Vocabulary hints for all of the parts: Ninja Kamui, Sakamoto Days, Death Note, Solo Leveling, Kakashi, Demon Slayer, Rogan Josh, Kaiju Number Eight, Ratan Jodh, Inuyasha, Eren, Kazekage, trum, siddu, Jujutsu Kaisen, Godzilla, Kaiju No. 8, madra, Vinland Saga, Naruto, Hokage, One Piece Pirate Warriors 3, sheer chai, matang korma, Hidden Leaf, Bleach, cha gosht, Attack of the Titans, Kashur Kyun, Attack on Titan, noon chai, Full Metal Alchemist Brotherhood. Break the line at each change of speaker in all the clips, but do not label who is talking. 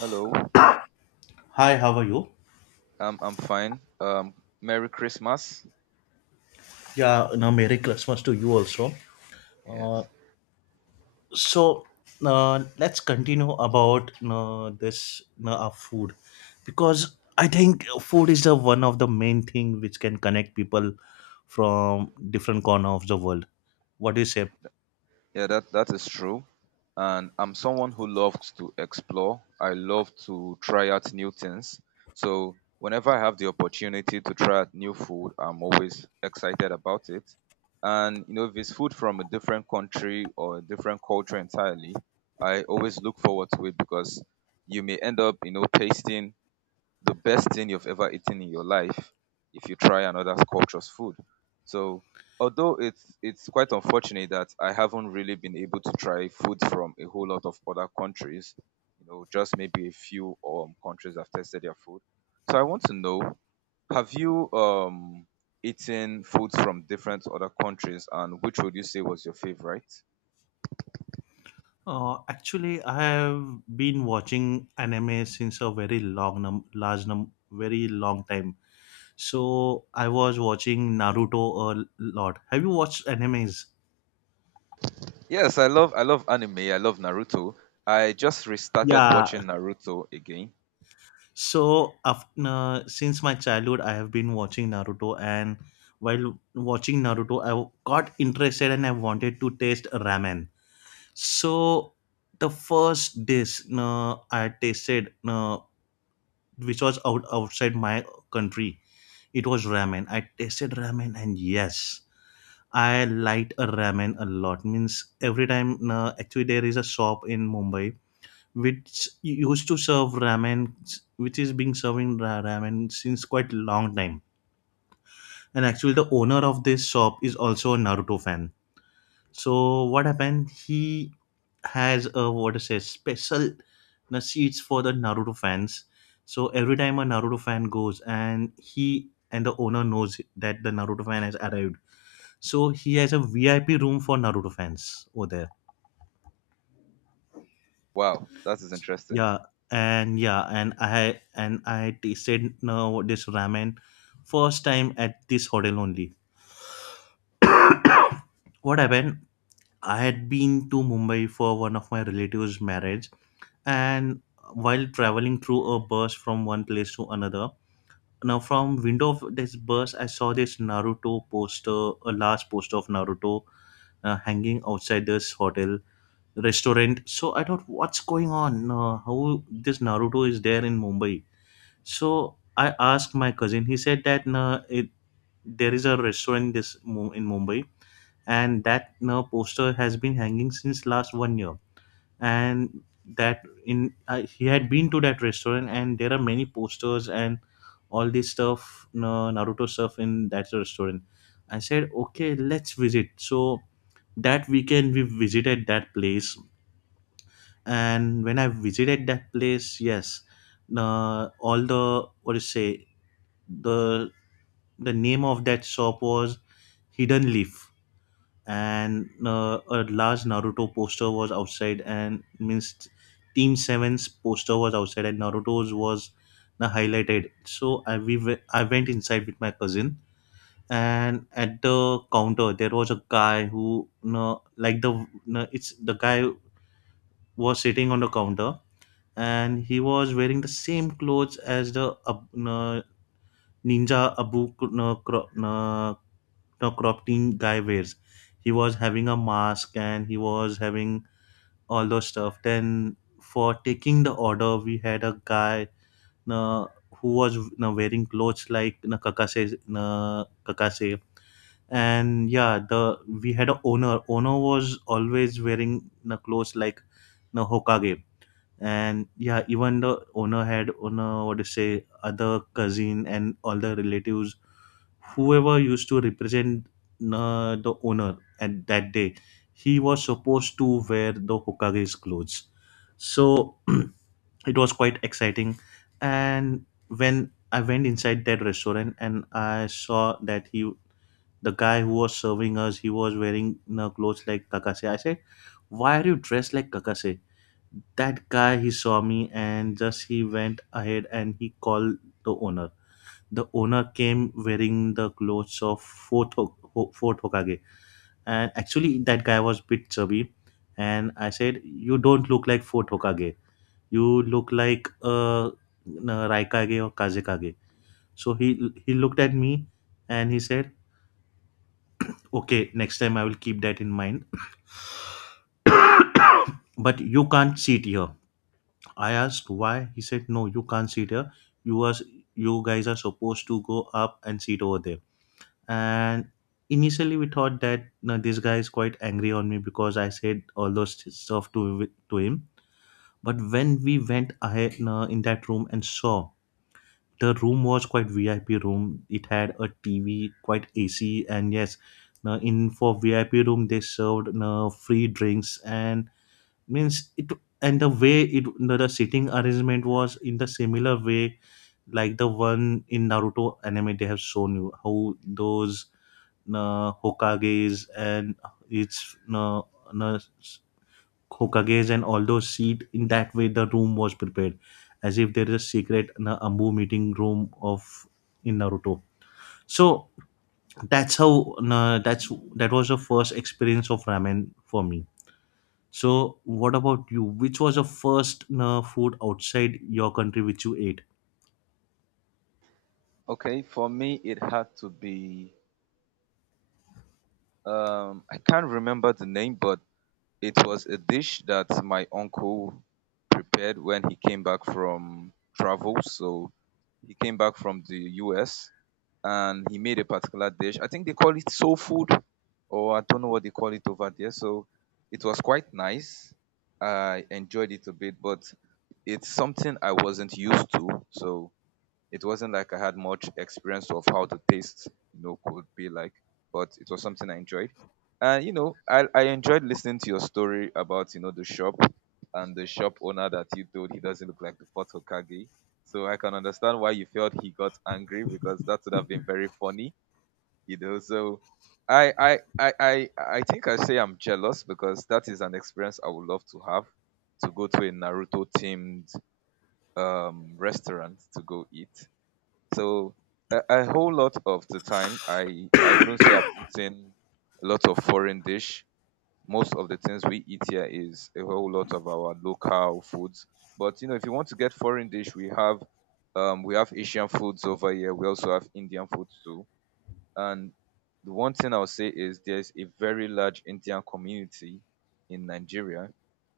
Hello.
Hi, how are you?
I'm fine. Merry Christmas.
Yeah, no, Merry Christmas to you also.
Yes.
So, let's continue about this our food, because I think food is the one of the main thing which can connect people from different corner of the world. What do you say?
Yeah, that is true. And I'm someone who loves to explore. I love to try out new things. So whenever I have the opportunity to try out new food, I'm always excited about it. And you know, if it's food from a different country or a different culture entirely, I always look forward to it because you may end up, you know, tasting the best thing you've ever eaten in your life if you try another culture's food. So although it's quite unfortunate that I haven't really been able to try food from a whole lot of other countries, you know, just maybe a few countries have tested their food. So I want to know, have you eaten foods from different other countries and which would you say was your favorite?
Actually, I have been watching anime since a very long, num- large, num- very long time. So I was watching Naruto a lot. Have you watched animes?
Yes, I love anime. I love Naruto. I just restarted
Yeah,
watching Naruto again.
so, since my childhood, I have been watching Naruto, and while watching Naruto, I got interested and I wanted to taste ramen. So, the first dish I tasted, outside my country, it was ramen. I tasted ramen, and yes, I liked a ramen a lot. Means every time, actually, there is a shop in Mumbai which used to serve ramen, which is being serving ramen since quite long time. And actually, the owner of this shop is also a Naruto fan. So what happened? He has a what to say special seats for the Naruto fans. So every time a Naruto fan goes, and he and the owner knows that the Naruto fan has arrived, so he has a VIP room for Naruto fans over there.
Wow, that is interesting.
Yeah, and yeah, and I tasted no this ramen first time at this hotel only. What happened? I had been to Mumbai for one of my relatives' marriage, and while traveling through a bus from one place to another, now from window of this bus, I saw this Naruto poster, a large poster of Naruto hanging outside this hotel restaurant. So I thought, what's going on? How this Naruto is there in Mumbai? So I asked my cousin. He said that no, it, there is a restaurant in this Mu- in Mumbai, and that no poster has been hanging since last 1 year. And that in I he had been to that restaurant, and there are many posters and all this stuff, no, Naruto stuff in that restaurant. I said, okay, let's visit. So that weekend we visited that place, and when I visited that place, yes, all the what do you say the the name of that shop was Hidden Leaf, and a large Naruto poster was outside, and means Team Seven's poster was outside and Naruto's was highlighted. So I I went inside with my cousin, and at the counter there was a guy who no like the no, it's the guy was sitting on the counter, and he was wearing the same clothes as the no, ninja abu no, the crop team guy wears. He was having a mask and he was having all those stuff. Then for taking the order, we had a guy uh, who was wearing clothes like kakase. And yeah, the we had a owner. Owner was always wearing clothes like Hokage, and yeah, even the owner had owner what to say other cousin and all the relatives whoever used to represent the owner at that day, he was supposed to wear the Hokage's clothes. So it was quite exciting, and when I went inside that restaurant and I saw that he the guy who was serving us, he was wearing, you know, clothes like kakase. I said, why are you dressed like kakase? That guy, he saw me and just he went ahead and he called the owner. The owner came wearing the clothes of fourth Hokage, and actually that guy was bit chubby, and I said, you don't look like fourth Hokage, you look like Raikage or Kazekage. So he looked at me and he said, okay, next time I will keep that in mind, but you can't sit here. I asked why. He said, "No, you can't sit here. You are you guys are supposed to go up and sit over there." And initially, we thought that no, this guy is quite angry on me because I said all those stuff to him. But when we went ahead no, in that room and saw, the room was quite VIP room. It had a TV, quite AC, and yes, no, in for VIP room they served no, free drinks and means it, and the way it the sitting arrangement was in the similar way like the one in Naruto anime, they have shown you how those Hokages and its Hokages and all those seat in that way the room was prepared as if there is a secret ambu meeting room of in Naruto. So that's how that was the first experience of ramen for me. So, what about you? Which was your first food outside your country which you ate?
Okay, for me it had to be I can't remember the name, but it was a dish that my uncle prepared when he came back from travel. So he came back from the US and he made a particular dish. I think they call it soul food, or I don't know what they call it over there. So it was quite nice. I enjoyed it a bit, but it's something I wasn't used to. So it wasn't like I had much experience of how the taste, you know, could be like, but it was something I enjoyed. And you know, I enjoyed listening to your story about, you know, the shop and the shop owner that you told he doesn't look like the fourth Hokage. So I can understand why you felt he got angry because that would have been very funny, you know. So I think I say I'm jealous because that is an experience I would love to have, to go to a Naruto themed restaurant to go eat. So a whole lot of the time, I wouldn't say I've eaten a lot of foreign dish. Most of the things we eat here is a whole lot of our local foods. But you know, if you want to get foreign dish, we have Asian foods over here. We also have Indian foods too. And the one thing I'll say is there's a very large Indian community in Nigeria,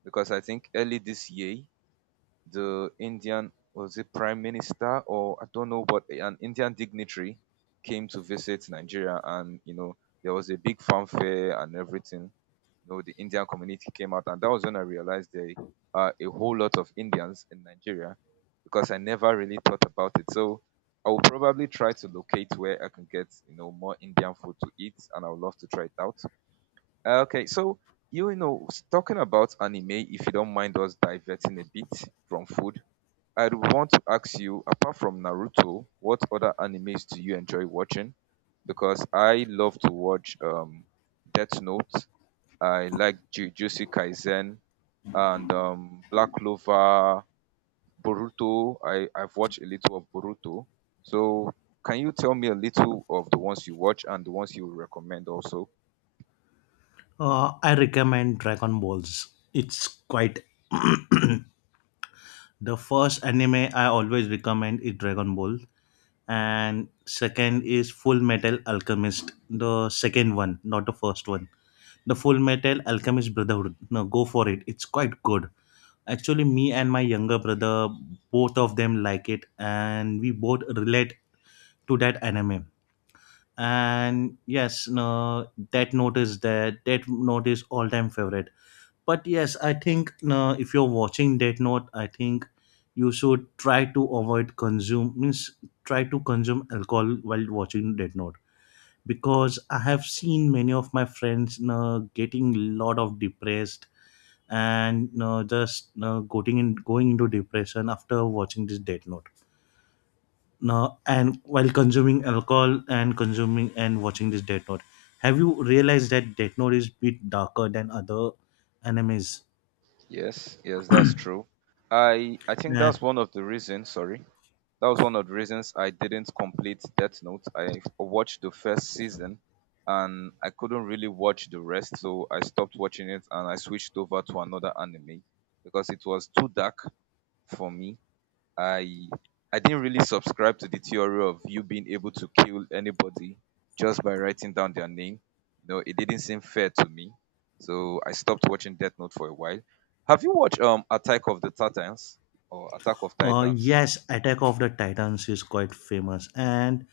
because I think early this year the Indian, was it prime minister or I don't know, but an Indian dignitary came to visit Nigeria, and you know there was a big fanfare and everything. You know the Indian community came out, and that was when I realized there are a whole lot of Indians in Nigeria because I never really thought about it. So I will probably try to locate where I can get you know more Indian food to eat, and I would love to try it out. Okay, so you know talking about anime, if you don't mind us diverting a bit from food, I want to ask you, apart from Naruto, what other animes do you enjoy watching? Because I love to watch Death Note. I like Jujutsu Kaisen and Black Clover, Boruto. I've watched a little of Boruto. So can you tell me a little of the ones you watch and the ones you recommend also?
I recommend Dragon Balls. It's quite the first anime I always recommend is Dragon Ball, and second is Full Metal Alchemist. The second one, not the first one. The Full Metal Alchemist Brotherhood. No, go for it. It's quite good. Actually, me and my younger brother, both of them like it, and we both relate to that anime, and yes, no, that note is there. That note is all-time favorite, but yes, I think, no, if you're watching that note, I think you should try to avoid consume means try to consume alcohol while watching that note, because I have seen many of my friends no, getting lot of depressed, and no, just no, going into depression after watching this Death Note now and while consuming alcohol and consuming and watching this Death Note. Have you realized that Death Note is bit darker than other animes?
Yes, yes, that's true. I think
Uh,
that's one of the reasons, sorry. That was one of the reasons I didn't complete Death Note. I watched the first season and I couldn't really watch the rest, so I stopped watching it and I switched over to another anime because it was too dark for me. I I didn't really subscribe to the theory of you being able to kill anybody just by writing down their name. You know, it didn't seem fair to me. So I stopped watching Death Note for a while. Have you watched Attack of the Titans or Attack of Titans?
yes, Attack of the Titans is quite famous, and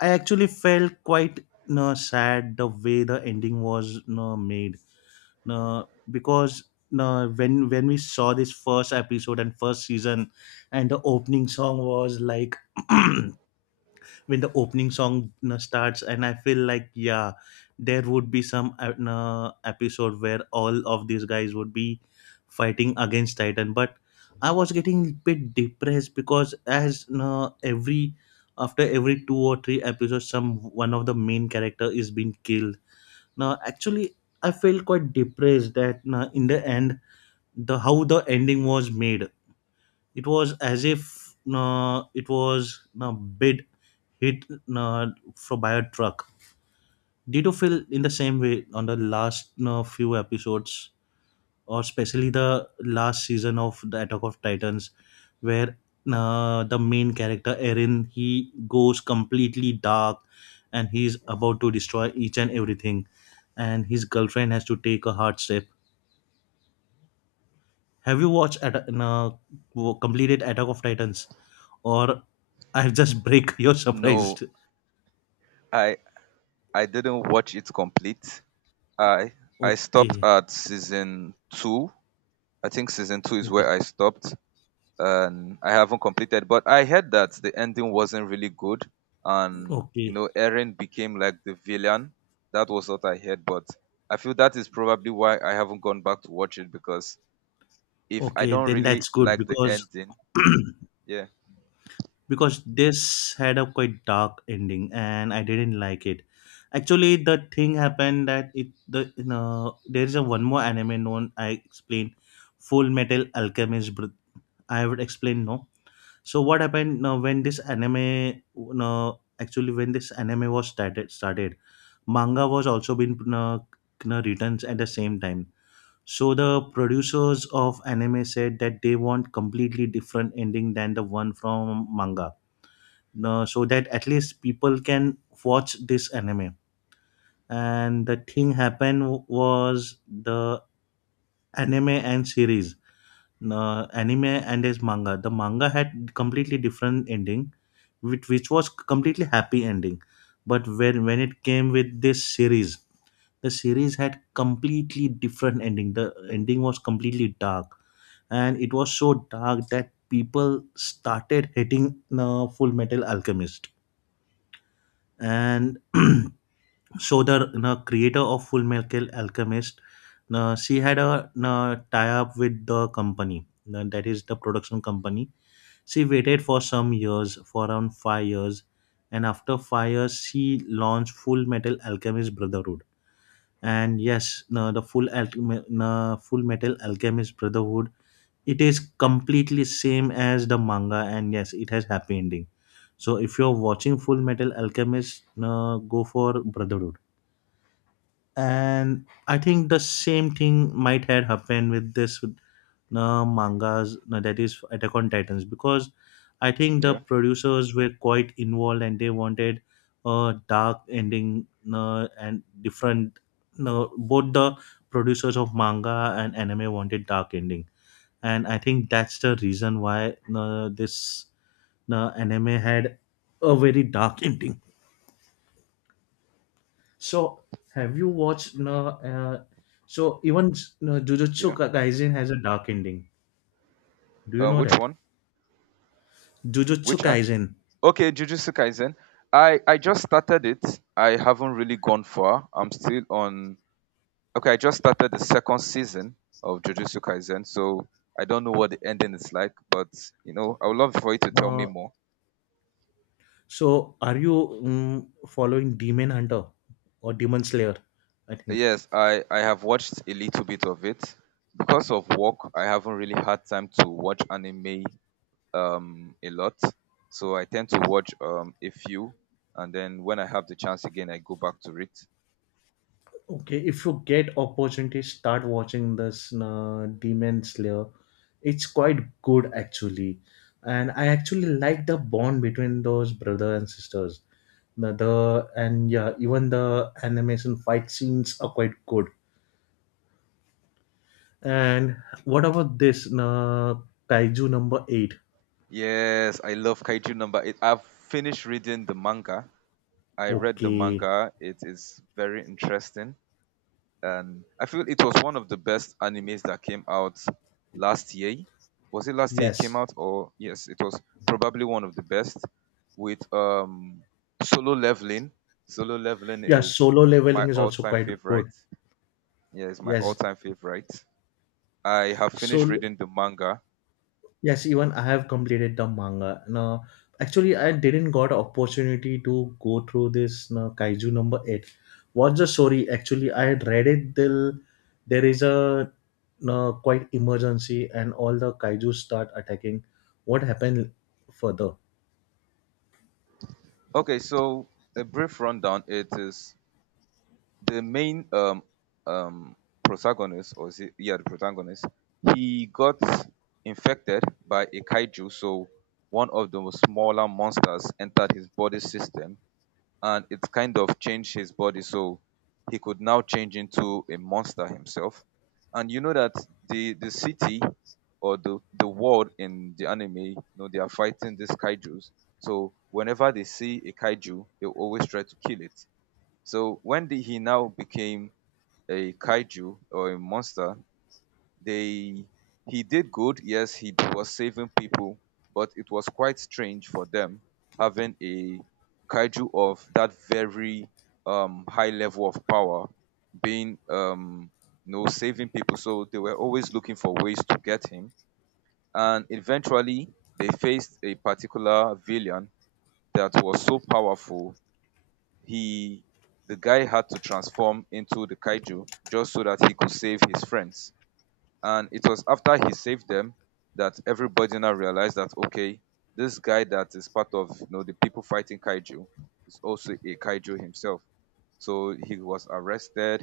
I actually felt quite, you know, sad the way the ending was, you know, made, no, because no when we saw this first episode and first season, and the opening song was like. When the opening song, you know, starts, and I feel like, yeah, there would be some you know, episode where all of these guys would be fighting against titan, but I was getting a bit depressed because, as you know, every after every two or three episodes some one of the main character is being killed, now actually, I felt quite depressed that you in the end, the how the ending was made, it was as if it was a bid hit uh, for by a truck. Did you feel in the same way on the last few episodes, or especially the last season of the Attack of Titans, where the main character Eren, he goes completely dark, and he's about to destroy each and everything, and his girlfriend has to take a hard step. Have you watched at completed Attack of Titans, or I've just break your
No,
surprised?
I I didn't watch it complete. I I stopped
Okay,
at season two. I think season two is
okay,
where I stopped, and I haven't completed. But I heard that the ending wasn't really good, and you
okay.
know, Eren became like the villain. That was what I heard, but I feel that is probably why I haven't gone back to watch it because if I
Okay,
don't
then
really
that's good
like the
because
ending, yeah,
because this had a quite dark ending and I didn't like it. Actually, the thing happened that it the, you know, there is a one more anime known I explained Full Metal Alchemist. I would explain no. So what happened now when this anime no actually when this anime was started manga was also been no no you written at the same time. So the producers of anime said that they want completely different ending than the one from manga. No, so that at least people can watch this anime. And the thing happened was the anime and series, no, anime and his manga. The manga had completely different ending, which was completely happy ending. But when it came with this series, the series had completely different ending. The ending was completely dark, and it was so dark that people started hating Full Metal Alchemist. And so the creator of Full Metal Alchemist, she had a tie-up with the company, that is the production company. She waited for some years, for around 5 years, and after 5 years, she launched Full Metal Alchemist Brotherhood. And yes, Full Metal Alchemist Brotherhood, it is completely same as the manga, and yes, it has happy ending. So if you're watching Full Metal Alchemist, go for Brotherhood. And I think the same thing might have happened with this mangas, that is Attack on Titans, because I think the
yeah,
producers were quite involved and they wanted a dark ending. And different, both the producers of manga and anime wanted dark ending. And I think that's the reason why this anime had a very dark ending. So have you watched so even jujutsu
yeah.
Ka- kaisen has a dark ending, do you know
Which
that?
one?
Jujutsu
Which
Kaisen.
Okay, Jujutsu Kaisen. I just started it. I haven't really gone far. I'm still on. Okay, I just started the second season of Jujutsu Kaisen, so I don't know what the ending is like. But you know, I would love for you to tell me
uh,
more.
so are you following Demon Hunter or Demon Slayer, I think?
Yes, I have watched a little bit of it. Because of work, I haven't really had time to watch anime a lot. So I tend to watch a few, and then when I have the chance again, I go back to it.
Okay, if you get opportunity, start watching this Demon Slayer. It's quite good actually, and I actually like the bond between those brother and sisters. The and yeah, even the animation fight scenes are quite good. And what about this Kaiju Number Eight?
Yes, I love Kaiju number 8. I've finished reading the manga. I read the
Okay,
manga. It is very interesting. And I feel it was one of the best animes that came out last year. Was it last year it came
yes,
out? Or yes, it was probably one of the best with Solo Leveling. Solo Leveling
yeah.
is
Solo
my
Leveling is also
all-time
quite good.
favorite. Yes, my
Yes,
all-time favorite. I have finished
solo.
reading the manga.
Yes, even I have completed the manga. No, actually, I didn't got opportunity to go through this no, Kaiju Number Eight. What's the story? Actually, I had read it till there is a no, quite emergency and all the Kaiju start attacking. What happened further?
Okay, so a brief rundown. It is the main um protagonist, or is it, yeah, the protagonist, he got infected by a kaiju. So one of the smaller monsters entered his body system and it kind of changed his body, so he could now change into a monster himself. And you know that the city, or the world in the anime, you know they are fighting these kaijus, so whenever they see a kaiju they will always try to kill it. So he now became a kaiju or a monster, they he did good. Yes, he was saving people, but it was quite strange for them, having a kaiju of that very high level of power being you know saving people. So they were always looking for ways to get him, and eventually they faced a particular villain that was so powerful, he the guy had to transform into the kaiju just so that he could save his friends. And it was after he saved them that everybody now realized that okay, this guy that is part of you know the people fighting kaiju is also a kaiju himself. So he was arrested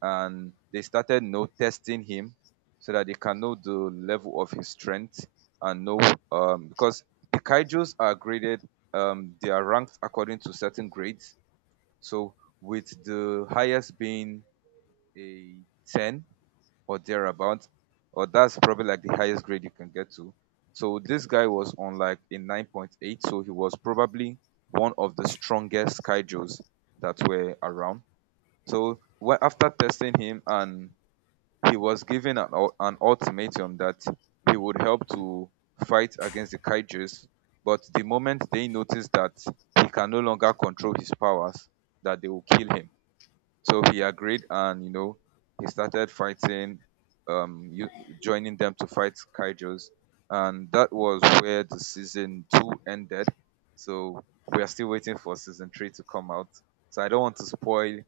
and they started you know, testing him so that they can know the level of his strength and know because the kaijus are graded, they are ranked according to certain grades, so with the highest being a 10 or thereabout, or that's probably like the highest grade you can get to. So this guy was on like a 9.8, so he was probably one of the strongest kaijus that were around. So after testing him, and he was given an, an ultimatum that he would help to fight against the kaijus, but the moment they noticed that he can no longer control his powers, that they will kill him. So he agreed, and you know, he started fighting, um, you, joining them to fight kaijus, and that was where the season two ended. So we are still waiting for season three to come out. So I don't want to spoil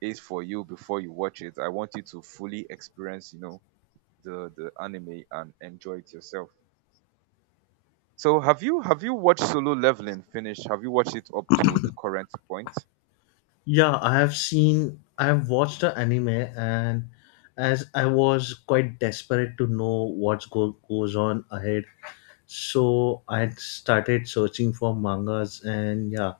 it for you before you watch it. I want you to fully experience, you know, the anime and enjoy it yourself. So have you watched Solo Leveling finish? Have you watched it up to the current point?
Yeah, I have seen, I have watched the anime, and as I was quite desperate to know what's go goes on ahead, so I had started searching for mangas, and yeah,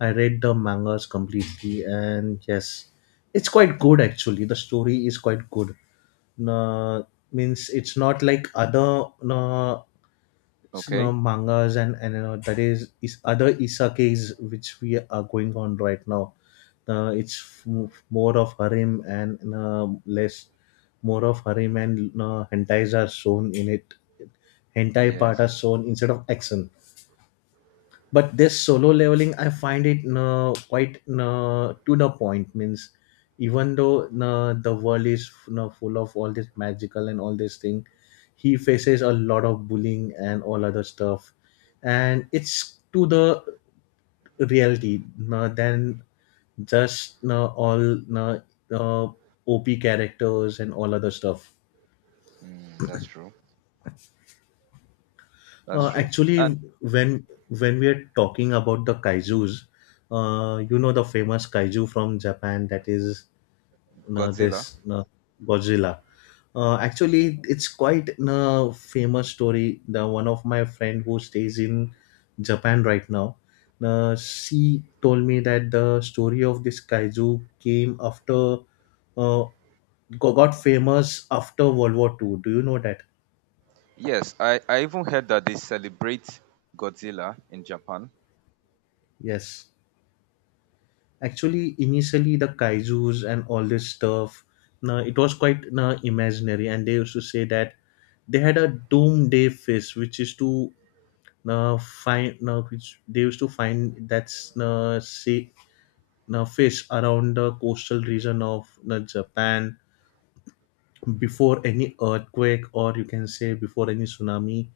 I read the mangas completely, and yes, it's quite good actually. The story is quite good. Uh, Means it's not like other uh,
Okay.
mangas, and that is other isakes which we are going on right now. It's more of harem and less more of harem and hentais are shown in it. Hentai part
Yes.
are shown instead of action. But this Solo Leveling, I find it no, quite no, to the point, means even though no, the world is no, full of all this magical and all this thing, he faces a lot of bullying and all other stuff, and it's to the reality no, than just no, all no, uh, op characters and all other stuff.
Mm, that's true. That's true.
Actually,
And
when we are talking about the Kaiju's, you know the famous kaiju from Japan, that is you
Godzilla.
this you Godzilla. Actually, it's quite a famous story. The one of my friend who stays in Japan right now, she told me that the story of this kaiju came after uh, got famous after World War Two. Do you know that?
Yes, I even heard that they celebrate Godzilla in Japan.
Yes. Actually, initially the kaiju's and all this stuff, no, it was quite imaginary, and they used to say that they had a doomsday fish, which is to which they used to find, that's say, fish around the coastal region of Japan before any earthquake, or you can say before any tsunami,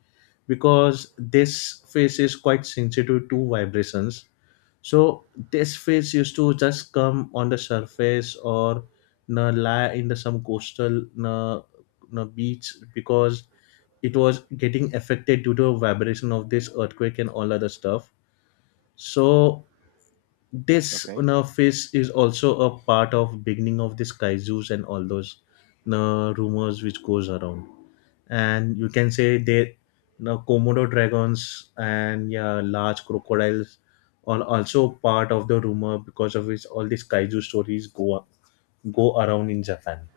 because this fish is quite sensitive to vibrations. So this fish used to just come on the surface or na lie in the some coastal na, na beach, because it was getting affected due to vibration of this earthquake and all other stuff. So this
Okay.
na fish is also a part of beginning of this kaijus and all those na rumors which goes around. And you can say they the komodo dragons and yeah, large crocodiles are also part of the rumor, because of which all these kaiju stories go around in Japan.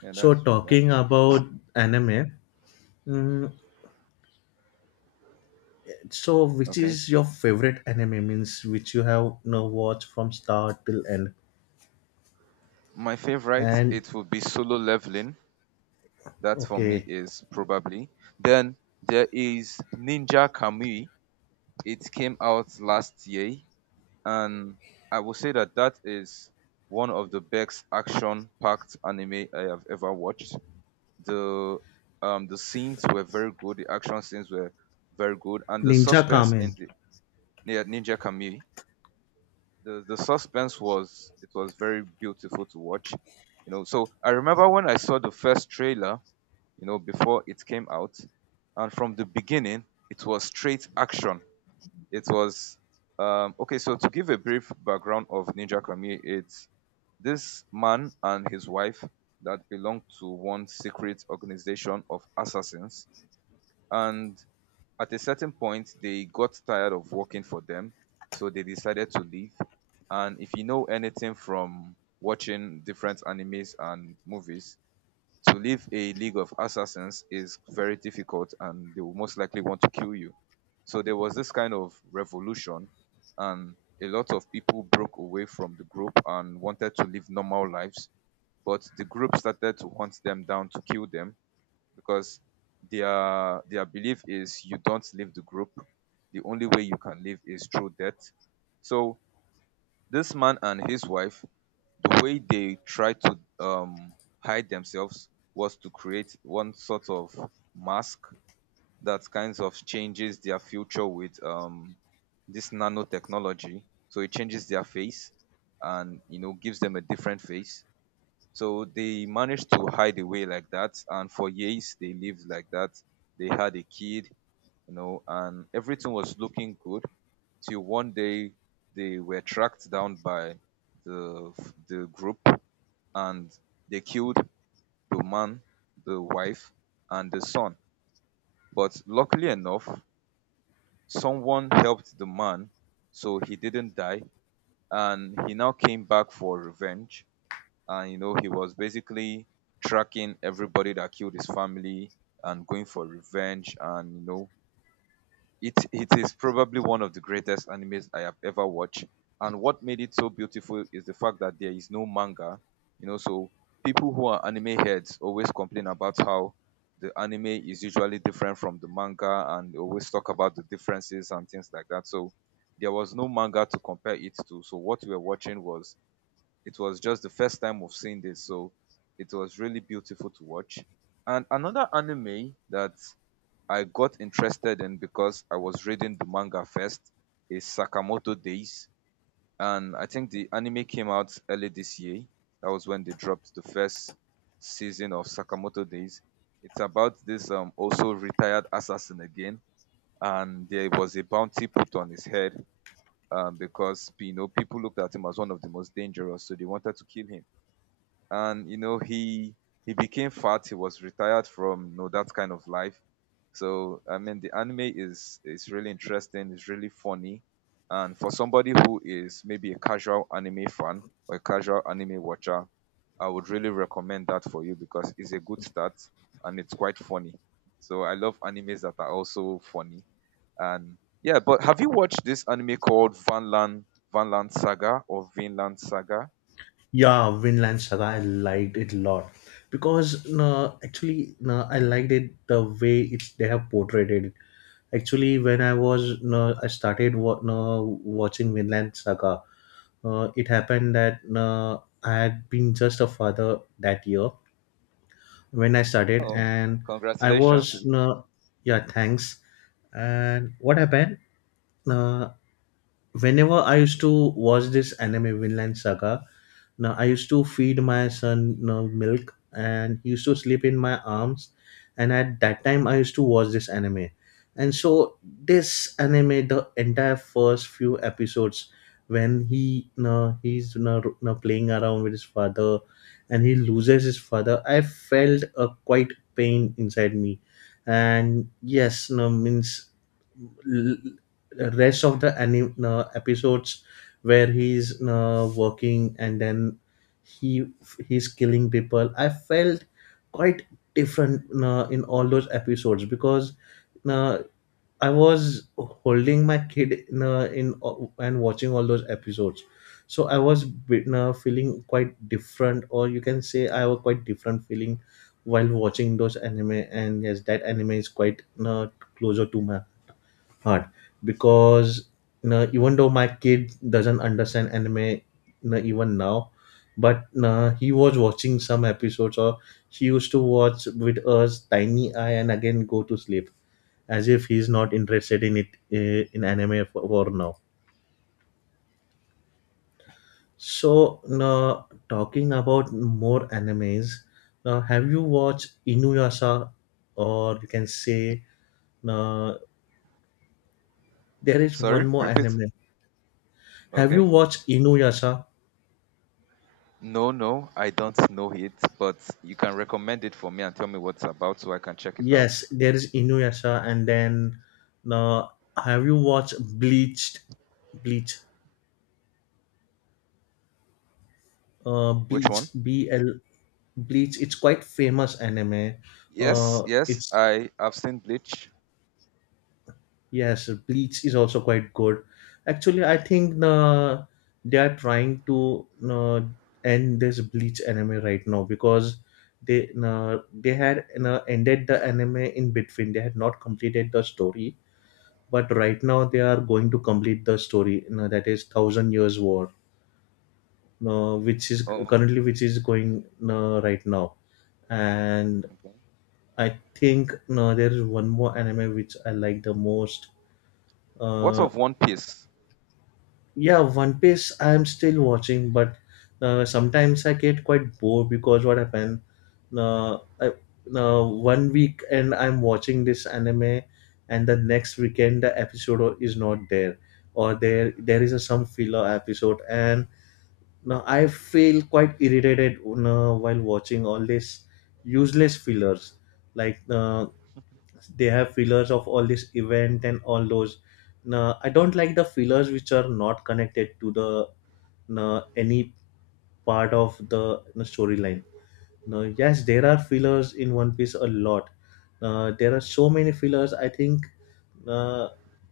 Yeah,
So
that's true. That's
talking
true.
about anime, mm, so which
Okay.
is your favorite anime, means which you have now watched from start till end?
My favorite,
And
it would be Solo Leveling. That for me
okay,
is probably. Then there is Ninja Kamui. It came out last year and I will say that that is one of the best action-packed anime I have ever watched. The the scenes were very good, the action scenes were very good, and the
Ninja
suspense
Kamen.
in the Ninja Kamui, the suspense was, it was very beautiful to watch. You know, so I remember when I saw the first trailer, you know, before it came out, and from the beginning it was straight action. It was okay. So to give a brief background of Ninja Kami, it's this man and his wife that belonged to one secret organization of assassins, and at a certain point they got tired of working for them, so they decided to leave. And if you know anything from watching different animes and movies, to leave a league of assassins is very difficult and they will most likely want to kill you. So there was this kind of revolution and a lot of people broke away from the group and wanted to live normal lives, but the group started to hunt them down to kill them because their belief is you don't leave the group. The only way you can live is through death. So, this man and his wife, the way they tried to hide themselves was to create one sort of mask that kind of changes their future with this nanotechnology. So it changes their face and gives them a different face. So they managed to hide away like that, and for years they lived like that. They had a kid, and everything was looking good till one day they were tracked down by the the group, and they killed the man, the wife, and the son. But luckily enough, someone helped the man, so he didn't die, and he now came back for revenge. And he was basically tracking everybody that killed his family and going for revenge and you know It is probably one of the greatest animes I have ever watched. And what made it so beautiful is the fact that there is no manga. So people who are anime heads always complain about how the anime is usually different from the manga, and they always talk about the differences and things like that. So there was no manga to compare it to. So what we were watching was just the first time of seeing this, so it was really beautiful to watch. And another anime that I got interested in because I was reading the manga first is Sakamoto Days. And I think the anime came out early this year. That was when they dropped the first season of Sakamoto Days. It's about this also retired assassin again, and there was a bounty put on his head, because people looked at him as one of the most dangerous, so they wanted to kill him, and he became fat. He was retired from that kind of life. So I mean, the anime is really interesting. It's really funny. And for somebody who is maybe a casual anime fan or a casual anime watcher, I would really recommend that for you because it's a good start and it's quite funny. So I love animes that are also funny. And yeah, but have you watched this anime called Vanland Saga, or Vinland Saga?
Yeah, Vinland Saga, I liked it a lot because actually I liked it the way it's they have portrayed it. Actually, when I was I started watching Vinland Saga, it happened that I had been just a father that year when I started,
Oh,
and I was
congratulations.
yeah, thanks. And what happened? Uh, Whenever I used to watch this anime Vinland Saga, now I used to feed my son, you know, milk, and he used to sleep in my arms. And at that time, I used to watch this anime. And so, this anime, the entire first few episodes, when he, you know, he's, you know, playing around with his father and he loses his father, I felt a quite pain inside me. And yes, you know, means rest of the episodes where he's working and then he he's killing people, I felt quite different in all those episodes because uh, I was holding my kid in, and watching all those episodes, so I was feeling quite different, or you can say I was quite different feeling while watching those anime. And yes, that anime is quite closer to my hard because, you know, even though my kid doesn't understand anime, you know, even now, but he was watching some episodes, or he used to watch with us tiny eye and again go to sleep, as if he's not interested in it in anime for now. So talking about more animes, have you watched Inuyasha, or you can say uh, there is one
Sorry,
more
repeat.
anime, have you
Okay.
watched Inuyasha?
No, no, I don't know it, but you can recommend it for me and tell me what's about so I can check it out.
Yes, there is Inuyasha, and then uh, have you watched Bleached? Bleach,
Which one?
Bleach, B L. Bleach. It's quite famous anime.
Yes, yes,
It's
I have seen Bleach.
yes, Bleach is also quite good. Actually, I think they are trying to end this Bleach anime right now because they had ended the anime in between. They had not completed the story, but right now they are going to complete the story, you know, that is Thousand Years War, which is
Oh,
currently which is going right now. And
okay.
I think no, there is one more anime which I like the most.
What
uh,
of One Piece?
yeah, One Piece I am still watching, but sometimes I get quite bored because what happens, uh, I, 1 week and I'm watching this anime, and the next weekend the is not there, or there is a, some filler episode, and now I feel quite irritated you while watching all these useless fillers. Like they have fillers of all this event and all those. Now I don't like the fillers which are not connected to the any part of the you storyline no, yes, there are fillers in One Piece a lot. There are so many fillers. I think uh,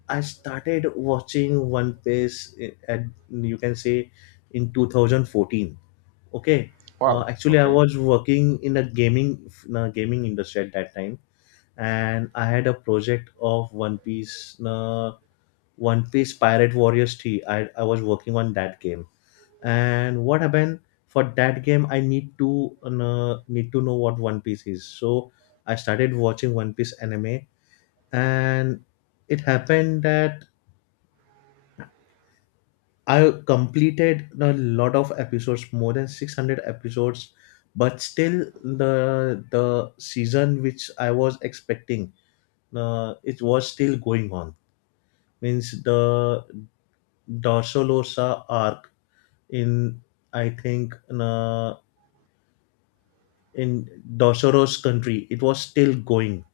I started watching One Piece at you can say in 2014. Okay,
Wow.
actually I
Okay.
was working in a gaming industry at that time, and I had a project of One Piece, One Piece Pirate Warriors 3. I was working on that game. And what happened, for that game I need to need to know what One Piece is, so I started watching One Piece anime. And it happened that I completed a lot of episodes, more than 600 episodes, but still the season which I was expecting it was still going on, means the Dorsolosa arc in, I think uh, in Dosoro's country, it was still going,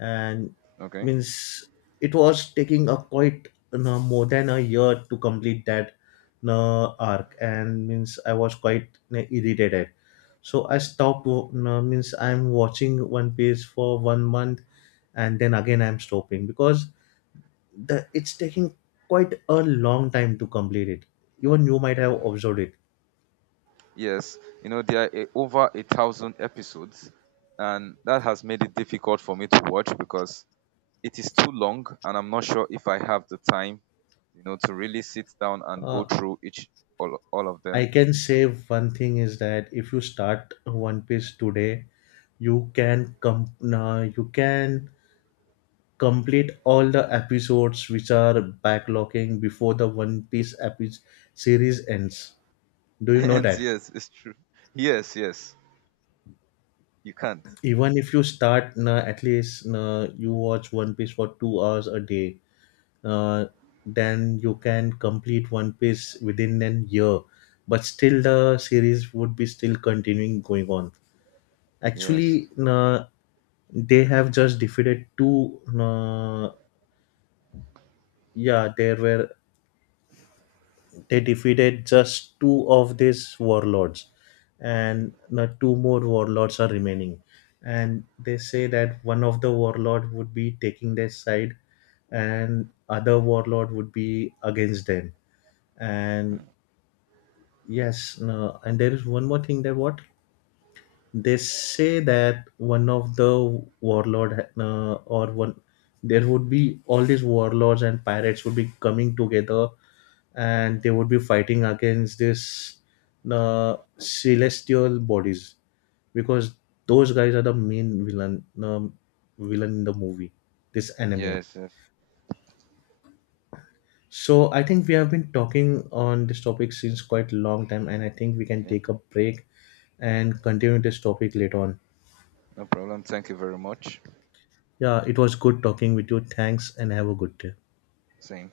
and
Okay.
means it was taking a quite, you know, more than a year to complete that, you know, arc, and means I was quite, you know, irritated. So I stopped. You know, means I'm watching One Piece for 1 month, and then again I'm stopping because the it's taking quite a long time to complete it. Even you might have observed it.
Yes, you know there are over 1,000 episodes, and that has made it difficult for me to watch because it is too long and I'm not sure if I have the time, to really sit down and go
Uh,
through each all of
I
them.
can say one thing is that if you start One Piece today, you can you can complete all the episodes which are backlogging before the One Piece series ends. Do you know
And
that?
yes, it's true. Yes, yes. You can't.
Even if you start at least you watch One Piece for 2 hours a day, uh, then you can complete One Piece within an year. But still, the series would be still continuing going on.
Yes.
Actually, they have just defeated two. Yeah, there were they defeated just two of these warlords, and two more warlords are remaining. And they say that one of the warlord would be taking their side, and other warlord would be against them. And yes, no, and there is one more thing that what they say that one of the warlord or one, there would be all these warlords and pirates would be coming together, and they would be fighting against this celestial bodies, because those guys are the main villain in the movie this anime.
Yes, yes.
So I think we have been talking on this topic since quite a long time, and I think we can
Yeah.
take a break and continue this topic later on.
No problem. Thank you very much.
Yeah, it was good talking with you. Thanks, and have a good day.
Same.